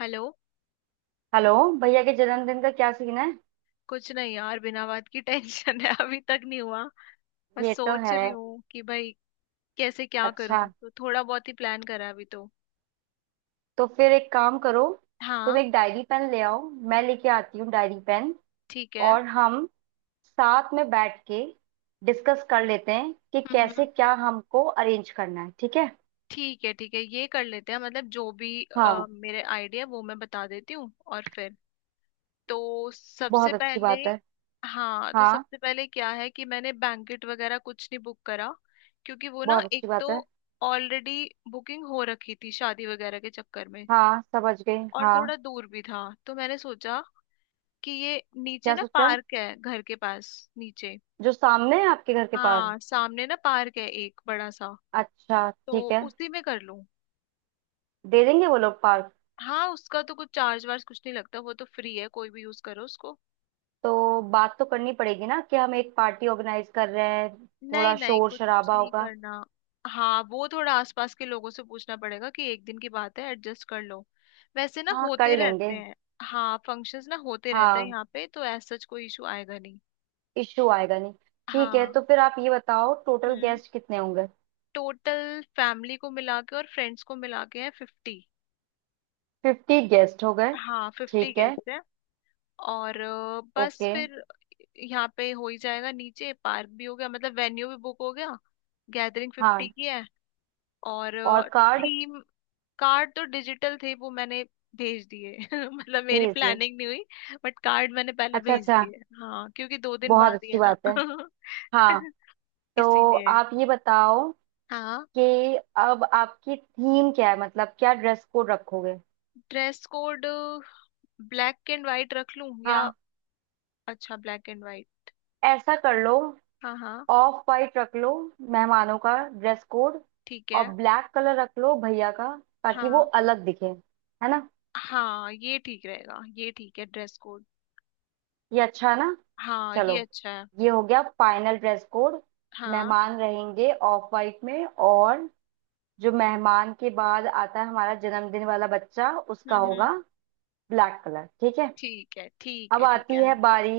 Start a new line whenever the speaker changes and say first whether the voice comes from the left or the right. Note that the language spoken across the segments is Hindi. left: हेलो।
right: हेलो। भैया के जन्मदिन का क्या सीन है?
left: कुछ नहीं यार, बिना बात की टेंशन है। अभी तक नहीं हुआ। बस
right: ये तो
left: सोच
right: है।
left: रही हूँ कि भाई कैसे क्या
right: अच्छा,
left: करूँ। तो थोड़ा बहुत ही प्लान करा है अभी तो।
right: तो फिर एक काम करो, तुम
left: हाँ।
right: एक डायरी पेन ले आओ। मैं लेके आती हूँ डायरी पेन।
left: ठीक है।
right: और हम साथ में बैठ के डिस्कस कर लेते हैं कि
left: हम्म,
right: कैसे
left: हम्म।
right: क्या हमको अरेंज करना है, ठीक है।
left: ठीक है, ठीक है, ये कर लेते हैं। मतलब जो भी
right: हाँ,
left: मेरे आइडिया वो मैं बता देती हूँ और फिर तो सबसे
right: बहुत अच्छी
left: पहले।
right: बात है।
left: हाँ, तो
right: हाँ,
left: सबसे पहले क्या है कि मैंने बैंकेट वगैरह कुछ नहीं बुक करा। क्योंकि वो ना
right: बहुत अच्छी
left: एक
right: बात
left: तो
right: है।
left: ऑलरेडी बुकिंग हो रखी थी शादी वगैरह के चक्कर में।
right: हाँ, समझ गई,
left: और
right: हाँ।
left: थोड़ा दूर भी था तो मैंने सोचा कि ये नीचे
right: क्या
left: ना
right: सोचा?
left: पार्क है घर के पास। नीचे।
right: जो सामने है आपके घर के पास?
left: हाँ, सामने ना पार्क है एक बड़ा सा।
right: अच्छा,
left: तो
right: ठीक है।
left: उसी में कर लूं।
right: दे देंगे वो लोग पार्क।
left: हाँ, उसका तो कुछ चार्ज वार्ज कुछ नहीं लगता। वो तो फ्री है, कोई भी यूज करो उसको।
right: तो बात तो करनी पड़ेगी ना, कि हम एक पार्टी ऑर्गेनाइज कर रहे हैं,
left: नहीं
right: थोड़ा
left: नहीं,
right: शोर
left: कुछ
right: शराबा
left: नहीं
right: होगा।
left: करना। हाँ, वो थोड़ा आसपास के लोगों से पूछना पड़ेगा कि एक दिन की बात है, एडजस्ट कर लो। वैसे ना
right: हाँ,
left: होते
right: कर लेंगे।
left: रहते हैं। हाँ, फंक्शंस ना होते रहते हैं
right: हाँ,
left: यहाँ पे, तो ऐसा कोई इशू आएगा नहीं।
right: इश्यू आएगा नहीं। ठीक है,
left: हाँ।
right: तो फिर आप ये बताओ, टोटल
left: हम्म
right: गेस्ट कितने होंगे?
left: टोटल फैमिली को मिला के और फ्रेंड्स को मिला के है 50।
right: 50 गेस्ट हो गए।
left: हाँ, फिफ्टी
right: ठीक है,
left: गेस्ट है। और बस
right: ओके।
left: फिर यहाँ पे हो ही जाएगा। नीचे पार्क भी हो गया मतलब वेन्यू भी बुक हो गया। गैदरिंग 50
right: हाँ,
left: की है। और
right: और कार्ड
left: थीम। कार्ड तो डिजिटल थे, वो मैंने भेज दिए। मतलब मेरी
right: भेज दिए?
left: प्लानिंग नहीं हुई। बट कार्ड मैंने पहले
right: अच्छा
left: भेज
right: अच्छा,
left: दिए, हाँ, क्योंकि 2 दिन
right: बहुत
left: बाद ही
right: अच्छी
left: है ना।
right: बात है। हाँ, तो
left: इसीलिए।
right: आप ये बताओ
left: हाँ।
right: कि अब आपकी थीम क्या है, मतलब क्या ड्रेस कोड रखोगे?
left: Dress code black and white रख लूं या।
right: हाँ,
left: अच्छा ब्लैक एंड वाइट।
right: ऐसा कर लो,
left: हाँ, हाँ।
right: ऑफ वाइट रख लो मेहमानों का ड्रेस कोड,
left: ठीक
right: और
left: है।
right: ब्लैक कलर रख लो भैया का, ताकि वो
left: हाँ,
right: अलग दिखे, है ना?
left: हाँ, ये ठीक रहेगा, ये ठीक है ड्रेस कोड।
right: ये अच्छा है ना।
left: हाँ, ये
right: चलो,
left: अच्छा है।
right: ये हो गया फाइनल ड्रेस कोड।
left: हाँ।
right: मेहमान रहेंगे ऑफ वाइट में, और जो मेहमान के बाद आता है हमारा जन्मदिन वाला बच्चा, उसका
left: हम्म,
right: होगा
left: हम्म।
right: ब्लैक कलर, ठीक है।
left: ठीक है, ठीक
right: अब
left: है, ठीक
right: आती
left: है।
right: है बारी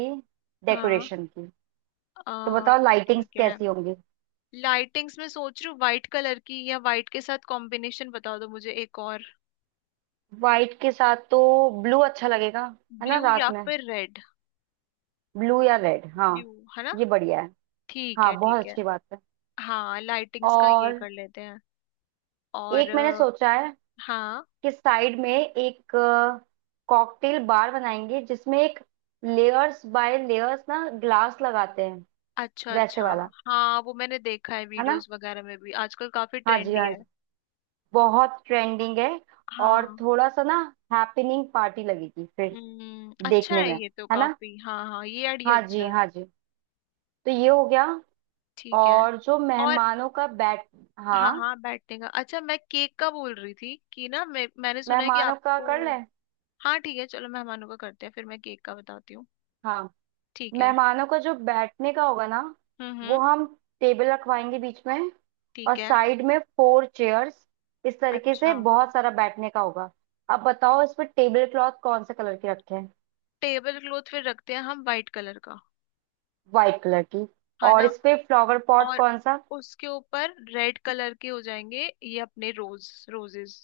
left: हाँ।
right: डेकोरेशन की। तो
left: आ,
right: बताओ, लाइटिंग्स
left: ठीक है।
right: कैसी होंगी?
left: लाइटिंग्स में सोच रही हूँ व्हाइट कलर की, या व्हाइट के साथ कॉम्बिनेशन बता दो मुझे एक और।
right: वाइट के साथ तो ब्लू अच्छा लगेगा, है ना,
left: ब्लू या
right: रात में।
left: फिर रेड।
right: ब्लू या रेड, हाँ।
left: ब्लू है ना।
right: ये बढ़िया है।
left: ठीक
right: हाँ,
left: है,
right: बहुत
left: ठीक है।
right: अच्छी बात है।
left: हाँ, लाइटिंग्स का ये
right: और
left: कर लेते हैं। और
right: एक मैंने सोचा है,
left: हाँ।
right: कि साइड में एक कॉकटेल बार बनाएंगे, जिसमें एक लेयर्स बाय लेयर्स ना ग्लास लगाते हैं,
left: अच्छा,
right: वैसे
left: अच्छा।
right: वाला।
left: हाँ, वो मैंने देखा है,
right: है ना?
left: वीडियोस वगैरह में भी आजकल काफी
right: हाँ जी
left: ट्रेंडी
right: हाँ
left: है।
right: जी, बहुत ट्रेंडिंग है।
left: हाँ।
right: और थोड़ा सा ना हैपनिंग पार्टी लगेगी फिर
left: अच्छा
right: देखने
left: है
right: में।
left: ये तो
right: है ना?
left: काफी, हाँ, हाँ, ये आइडिया
right: हाँ
left: अच्छा
right: जी
left: है।
right: हाँ जी। तो ये हो गया।
left: ठीक है।
right: और जो
left: और
right: मेहमानों का बैठ,
left: हाँ,
right: हाँ
left: हाँ बैठने का। अच्छा, मैं केक का बोल रही थी कि ना मैंने सुना है कि
right: मेहमानों का
left: आपको।
right: कर ले।
left: हाँ ठीक है, चलो मेहमानों का करते हैं, फिर मैं केक का बताती हूँ।
right: हाँ,
left: ठीक है।
right: मेहमानों का जो बैठने का होगा ना,
left: हम्म,
right: वो
left: हम्म।
right: हम टेबल रखवाएंगे बीच में, और
left: ठीक है।
right: साइड में फोर चेयर्स, इस तरीके से
left: अच्छा।
right: बहुत सारा बैठने का होगा। अब बताओ, इस पे टेबल क्लॉथ कौन से कलर की रखें?
left: टेबल क्लॉथ फिर रखते हैं हम वाइट कलर का,
right: वाइट कलर की।
left: है
right: और
left: ना।
right: इस पे फ्लावर पॉट
left: और
right: कौन सा?
left: उसके ऊपर रेड कलर के हो जाएंगे ये अपने रोज रोजेस।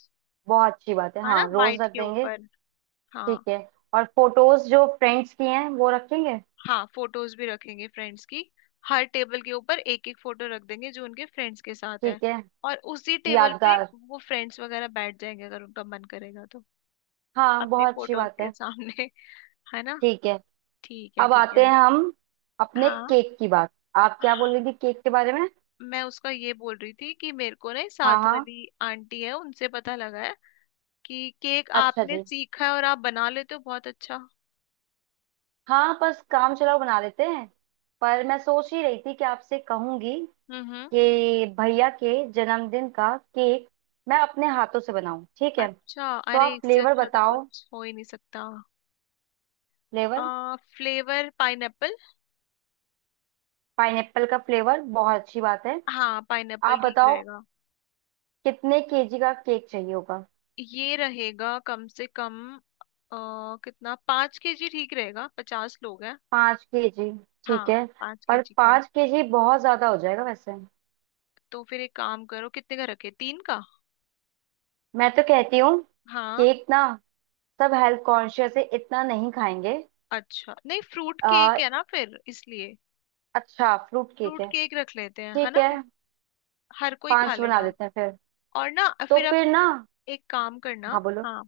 right: बहुत अच्छी बात है,
left: है ना,
right: हाँ रोज
left: वाइट
right: रख
left: के
right: देंगे।
left: ऊपर।
right: ठीक
left: हाँ।
right: है। और फोटोज जो फ्रेंड्स की हैं वो रखेंगे।
left: हाँ, फोटोज भी रखेंगे फ्रेंड्स की। हर टेबल के ऊपर एक एक फोटो रख देंगे जो उनके फ्रेंड्स के साथ है।
right: ठीक है,
left: और उसी टेबल पे
right: यादगार।
left: वो फ्रेंड्स वगैरह बैठ जाएंगे अगर उनका मन करेगा तो।
right: हाँ,
left: अपनी
right: बहुत अच्छी
left: फोटोज
right: बात
left: के
right: है।
left: सामने। है ना।
right: ठीक है,
left: ठीक है,
right: अब
left: ठीक
right: आते
left: है।
right: हैं हम अपने
left: हाँ।
right: केक की बात। आप क्या बोल रही थी केक के बारे में?
left: मैं उसका ये बोल रही थी कि मेरे को ना
right: हाँ
left: साथ
right: हाँ,
left: वाली आंटी है उनसे पता लगा है कि केक
right: अच्छा
left: आपने
right: जी।
left: सीखा है और आप बना लेते हो बहुत अच्छा।
right: हाँ बस काम चलाओ बना लेते हैं, पर मैं सोच ही रही थी कि आपसे कहूंगी,
left: हम्म, हम्म।
right: कि भैया के जन्मदिन का केक मैं अपने हाथों से बनाऊं, ठीक है। तो
left: अच्छा। अरे,
right: आप
left: इससे
right: फ्लेवर
left: अच्छा तो
right: बताओ।
left: कुछ हो ही नहीं सकता।
right: Flavour
left: flavour pineapple.
right: पाइनएप्पल का, फ्लेवर बहुत अच्छी बात है।
left: हाँ, पाइनएप्पल
right: आप
left: ठीक
right: बताओ,
left: रहेगा।
right: कितने केजी का केक चाहिए होगा?
left: ये रहेगा कम से कम। अ, कितना, 5 केजी ठीक रहेगा, 50 लोग हैं।
right: 5 केजी,
left: हाँ।
right: ठीक है।
left: पाँच
right: पर
left: केजी का।
right: 5 केजी बहुत ज्यादा हो जाएगा वैसे।
left: तो फिर एक काम करो, कितने का रखे, तीन का।
right: मैं तो कहती हूँ
left: हाँ।
right: केक ना, सब हेल्थ कॉन्शियस है, इतना नहीं खाएंगे।
left: अच्छा नहीं, फ्रूट केक है ना फिर इसलिए।
right: अच्छा, फ्रूट केक
left: फ्रूट
right: है।
left: केक रख लेते हैं, है
right: ठीक
left: ना।
right: है,
left: हर कोई खा
right: पांच बना
left: लेगा।
right: लेते हैं फिर।
left: और ना,
right: तो
left: फिर आप
right: फिर ना,
left: एक काम करना।
right: हाँ बोलो।
left: हाँ।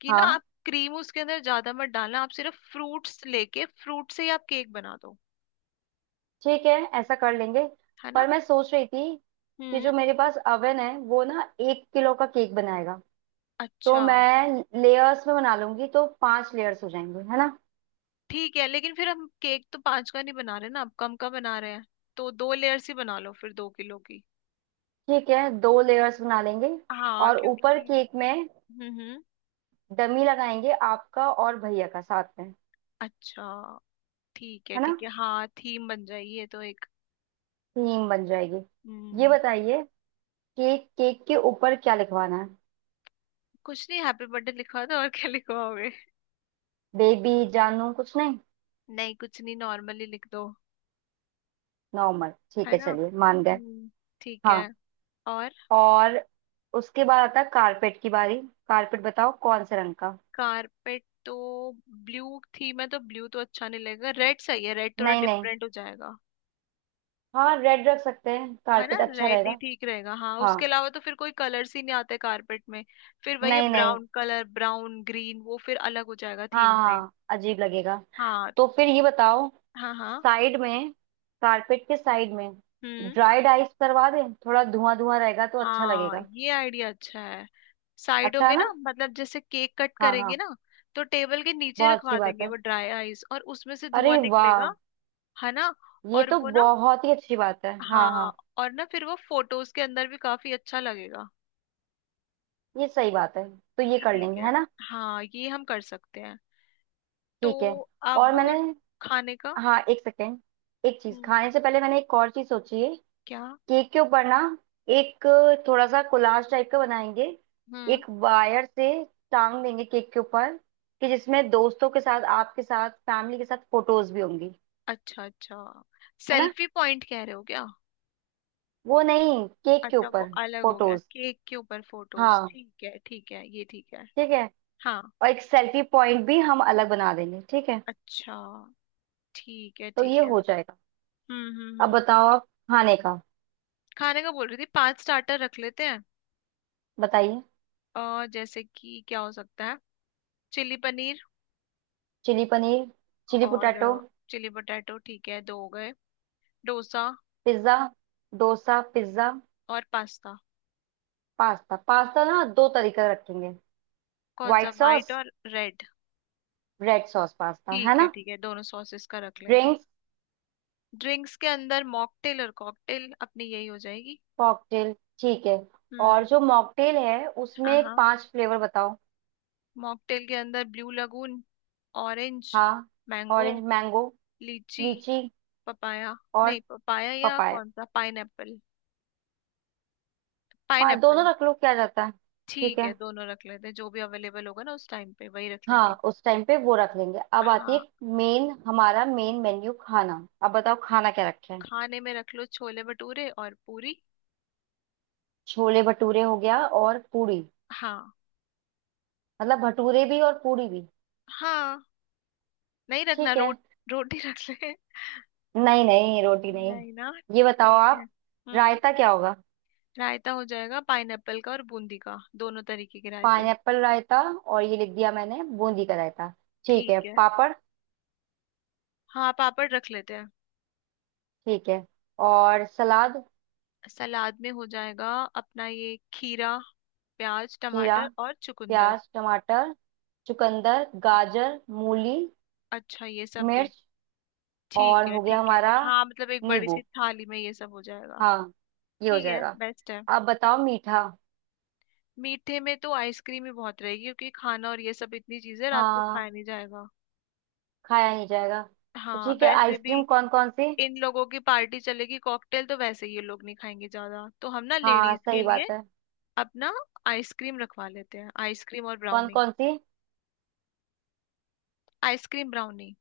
left: कि ना
right: हाँ
left: आप क्रीम उसके अंदर ज्यादा मत डालना, आप सिर्फ फ्रूट्स लेके फ्रूट से ही आप केक बना दो।
right: ठीक है, ऐसा कर लेंगे।
left: है
right: पर
left: ना।
right: मैं सोच रही थी कि
left: हम्म।
right: जो मेरे पास अवन है, वो ना 1 किलो का केक बनाएगा, तो
left: अच्छा।
right: मैं लेयर्स में बना लूंगी, तो पांच लेयर्स हो जाएंगे, है ना?
left: ठीक है, लेकिन फिर हम केक तो पांच का नहीं बना रहे ना, अब कम का बना रहे हैं। तो 2 लेयर्स ही बना लो फिर, 2 किलो की।
right: ठीक है, दो लेयर्स बना लेंगे।
left: हाँ,
right: और ऊपर
left: क्योंकि
right: केक में
left: हम्म, हम्म।
right: डमी लगाएंगे आपका और भैया का साथ में,
left: अच्छा। ठीक है,
right: है ना?
left: ठीक है, हाँ थीम बन जाएगी ये तो एक।
right: थीम बन जाएगी। ये
left: हम्म।
right: बताइए, केक, केक के ऊपर क्या लिखवाना है?
left: कुछ नहीं, हैप्पी बर्थडे लिखवा दो, और क्या लिखवाओगे।
right: बेबी जानू कुछ नहीं?
left: नहीं, कुछ नहीं, नॉर्मली लिख दो।
right: नॉर्मल, ठीक
left: है
right: है,
left: ना।
right: चलिए मान गए।
left: हम्म। ठीक है।
right: हाँ,
left: और
right: और उसके बाद आता है कारपेट की बारी। कारपेट बताओ कौन से रंग का?
left: कारपेट तो, ब्लू थीम है तो ब्लू तो अच्छा नहीं लगेगा, रेड सही है, रेड थोड़ा
right: नहीं नहीं,
left: डिफरेंट हो जाएगा।
right: हाँ रेड रख सकते हैं,
left: है ना,
right: कारपेट अच्छा
left: रेड ही
right: रहेगा।
left: ठीक रहेगा, हाँ, उसके
right: हाँ,
left: अलावा तो फिर कोई कलर्स ही नहीं आते कारपेट में। फिर वही है,
right: नहीं नहीं,
left: ब्राउन कलर, ब्राउन ग्रीन, वो फिर अलग हो जाएगा
right: हाँ
left: थीम से।
right: हाँ, अजीब लगेगा।
left: हाँ।
right: तो फिर ये बताओ,
left: हाँ, हाँ।
right: साइड में, कारपेट के साइड में
left: हम्म।
right: ड्राइड आइस करवा दें, थोड़ा धुआं धुआं रहेगा तो अच्छा
left: हाँ,
right: लगेगा।
left: ये आइडिया अच्छा है। साइडों
right: अच्छा है
left: में ना,
right: ना?
left: मतलब जैसे केक कट
right: हाँ
left: करेंगे
right: हाँ,
left: ना, तो टेबल के नीचे
right: बहुत अच्छी
left: रखवा
right: बात
left: देंगे
right: है।
left: वो ड्राई आइस, और उसमें से धुआं
right: अरे
left: निकलेगा।
right: वाह,
left: है ना।
right: ये
left: और
right: तो
left: वो ना।
right: बहुत ही अच्छी बात है, हाँ
left: हाँ।
right: हाँ।
left: और ना, फिर वो फोटोज के अंदर भी काफी अच्छा लगेगा।
right: ये सही बात है, तो ये
left: ये
right: कर
left: ठीक
right: लेंगे,
left: है।
right: है ना?
left: हाँ, ये हम कर सकते हैं। तो
right: ठीक है।
left: अब
right: और मैंने,
left: खाने का।
right: हाँ एक सेकेंड, एक चीज
left: हम्म।
right: खाने से पहले मैंने एक और चीज सोची है।
left: क्या।
right: केक के ऊपर ना एक थोड़ा सा कोलाज टाइप का बनाएंगे,
left: हम्म।
right: एक वायर से टांग देंगे केक के ऊपर, कि जिसमें दोस्तों के साथ, आपके साथ, फैमिली के साथ फोटोज भी होंगी।
left: अच्छा, अच्छा।
right: है ना?
left: सेल्फी पॉइंट कह रहे हो क्या?
right: वो नहीं, केक के
left: अच्छा, वो
right: ऊपर
left: अलग हो गया,
right: फोटोज,
left: केक के ऊपर फोटोज,
right: हाँ।
left: ठीक है ठीक है, ये ठीक है।
right: ठीक है,
left: हाँ।
right: और एक सेल्फी पॉइंट भी हम अलग बना देंगे, ठीक है।
left: अच्छा। ठीक है,
right: तो ये
left: ठीक है।
right: हो जाएगा।
left: हम्म, हम्म,
right: अब
left: हम्म।
right: बताओ आप, खाने का
left: खाने का बोल रही थी, 5 स्टार्टर रख लेते हैं।
right: बताइए।
left: जैसे कि क्या हो सकता है। Chilli paneer.
right: Chilli paneer, chilli
left: और
right: पोटैटो,
left: चिली पोटैटो, ठीक है, दो हो गए। डोसा।
right: पिज्जा, डोसा पिज्जा
left: और पास्ता।
right: पास्ता। पास्ता ना दो तरीके का रखेंगे,
left: कौन सा,
right: व्हाइट
left: वाइट
right: सॉस,
left: और रेड।
right: रेड सॉस पास्ता, है
left: ठीक है,
right: ना?
left: ठीक है, दोनों सॉसेस का रख लेंगे।
right: ड्रिंक्स,
left: ड्रिंक्स के अंदर मॉकटेल और कॉकटेल अपनी यही हो जाएगी।
right: कॉकटेल, ठीक है। और
left: हम्म।
right: जो मॉकटेल है
left: हाँ,
right: उसमें
left: हाँ।
right: पांच फ्लेवर बताओ।
left: मॉकटेल के अंदर ब्लू लगून। ऑरेंज।
right: हाँ,
left: mango.
right: Orange, mango,
left: lychee.
right: Lychee
left: papaya.
right: और
left: नहीं, पपाया या
right: पपाया।
left: कौन सा, पाइनएप्पल।
right: पा,
left: पाइनएप्पल।
right: दोनों रख लो, क्या जाता है। ठीक
left: ठीक है,
right: है,
left: दोनों रख लेते हैं, जो भी अवेलेबल होगा ना उस टाइम पे वही रख
right: हाँ
left: लेंगे।
right: उस टाइम पे वो रख लेंगे। अब आती
left: हाँ।
right: है मेन, हमारा मेन मेन्यू खाना, अब बताओ खाना क्या रखें।
left: खाने में रख लो छोले भटूरे और पूरी।
right: छोले भटूरे हो गया, और पूरी?
left: हाँ।
right: मतलब भटूरे भी और पूरी भी?
left: हाँ। नहीं रखना
right: ठीक है।
left: रोटी रख ले।
right: नहीं नहीं, रोटी नहीं।
left: नहीं ना।
right: ये बताओ
left: ठीक है।
right: आप,
left: हम्म।
right: रायता क्या होगा?
left: रायता हो जाएगा पाइनएप्पल का और बूंदी का, दोनों तरीके के रायते।
right: पाइनएप्पल रायता, और ये लिख दिया मैंने बूंदी का रायता। ठीक है,
left: ठीक है।
right: पापड़,
left: हाँ, पापड़ रख लेते हैं।
right: ठीक है। और सलाद,
left: सलाद में हो जाएगा अपना ये खीरा, प्याज,
right: खीरा,
left: टमाटर और चुकंदर।
right: प्याज, टमाटर, चुकंदर, गाजर, मूली,
left: अच्छा, ये सब भी।
right: मिर्च,
left: ठीक
right: और
left: है,
right: हो गया
left: ठीक है।
right: हमारा
left: हाँ, मतलब एक बड़ी
right: नींबू।
left: सी थाली में ये सब हो जाएगा।
right: हाँ, ये हो
left: ठीक है,
right: जाएगा।
left: बेस्ट है।
right: अब बताओ मीठा।
left: मीठे में तो आइसक्रीम ही बहुत रहेगी क्योंकि खाना और ये सब इतनी चीजें रात को
right: हाँ,
left: खाया नहीं जाएगा।
right: खाया नहीं जाएगा। तो
left: हाँ,
right: ठीक है,
left: वैसे भी।
right: आइसक्रीम कौन कौन सी?
left: इन लोगों की पार्टी चलेगी, कॉकटेल तो वैसे ही ये लोग नहीं खाएंगे ज्यादा, तो हम ना
right: हाँ,
left: लेडीज के
right: सही
left: लिए
right: बात है।
left: अब ना आइसक्रीम रखवा लेते हैं, आइसक्रीम और
right: कौन
left: ब्राउनी।
right: कौन सी?
left: Ice cream brownie.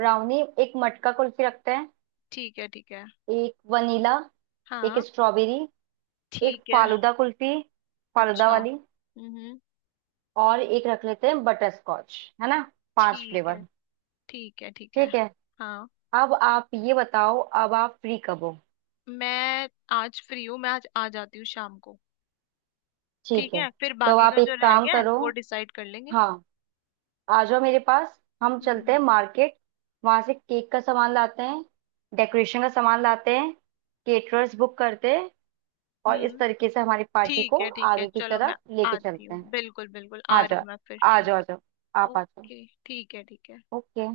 right: ब्राउनी, एक मटका कुल्फी रखते हैं,
left: ठीक है, ठीक है।
right: एक वनीला, एक
left: हाँ।
right: स्ट्रॉबेरी, एक
left: ठीक है।
right: फालूदा कुल्फी, फालूदा
left: अच्छा।
right: वाली,
left: हम्म।
right: और एक रख लेते हैं बटर स्कॉच। है ना? पांच
left: ठीक है,
right: फ्लेवर।
left: ठीक है, ठीक है।
right: ठीक है।
left: हाँ।
right: अब आप ये बताओ, अब आप फ्री कब हो?
left: मैं आज फ्री हूँ, मैं आज आ जाती हूँ शाम को।
right: ठीक
left: ठीक
right: है,
left: है, फिर
right: तो अब
left: बाकी
right: आप
left: का जो
right: एक
left: रह
right: काम
left: गया है
right: करो,
left: वो डिसाइड कर लेंगे।
right: हाँ आ जाओ मेरे पास, हम चलते
left: हम्म,
right: हैं मार्केट। वहां से केक का सामान लाते हैं, डेकोरेशन का सामान लाते हैं, केटरर्स बुक करते हैं, और इस
left: हम्म।
right: तरीके से हमारी पार्टी
left: ठीक
right: को
left: है, ठीक है,
right: आगे की
left: चलो मैं
right: तरफ लेके
left: आती
right: चलते
left: हूँ,
right: हैं।
left: बिल्कुल बिल्कुल आ
right: हाँ
left: रही हूँ
right: जा,
left: मैं फिर
right: आ जाओ आ
left: ठीक।
right: जाओ, आप आ जाओ।
left: ओके, ठीक है, ठीक है।
right: ओके।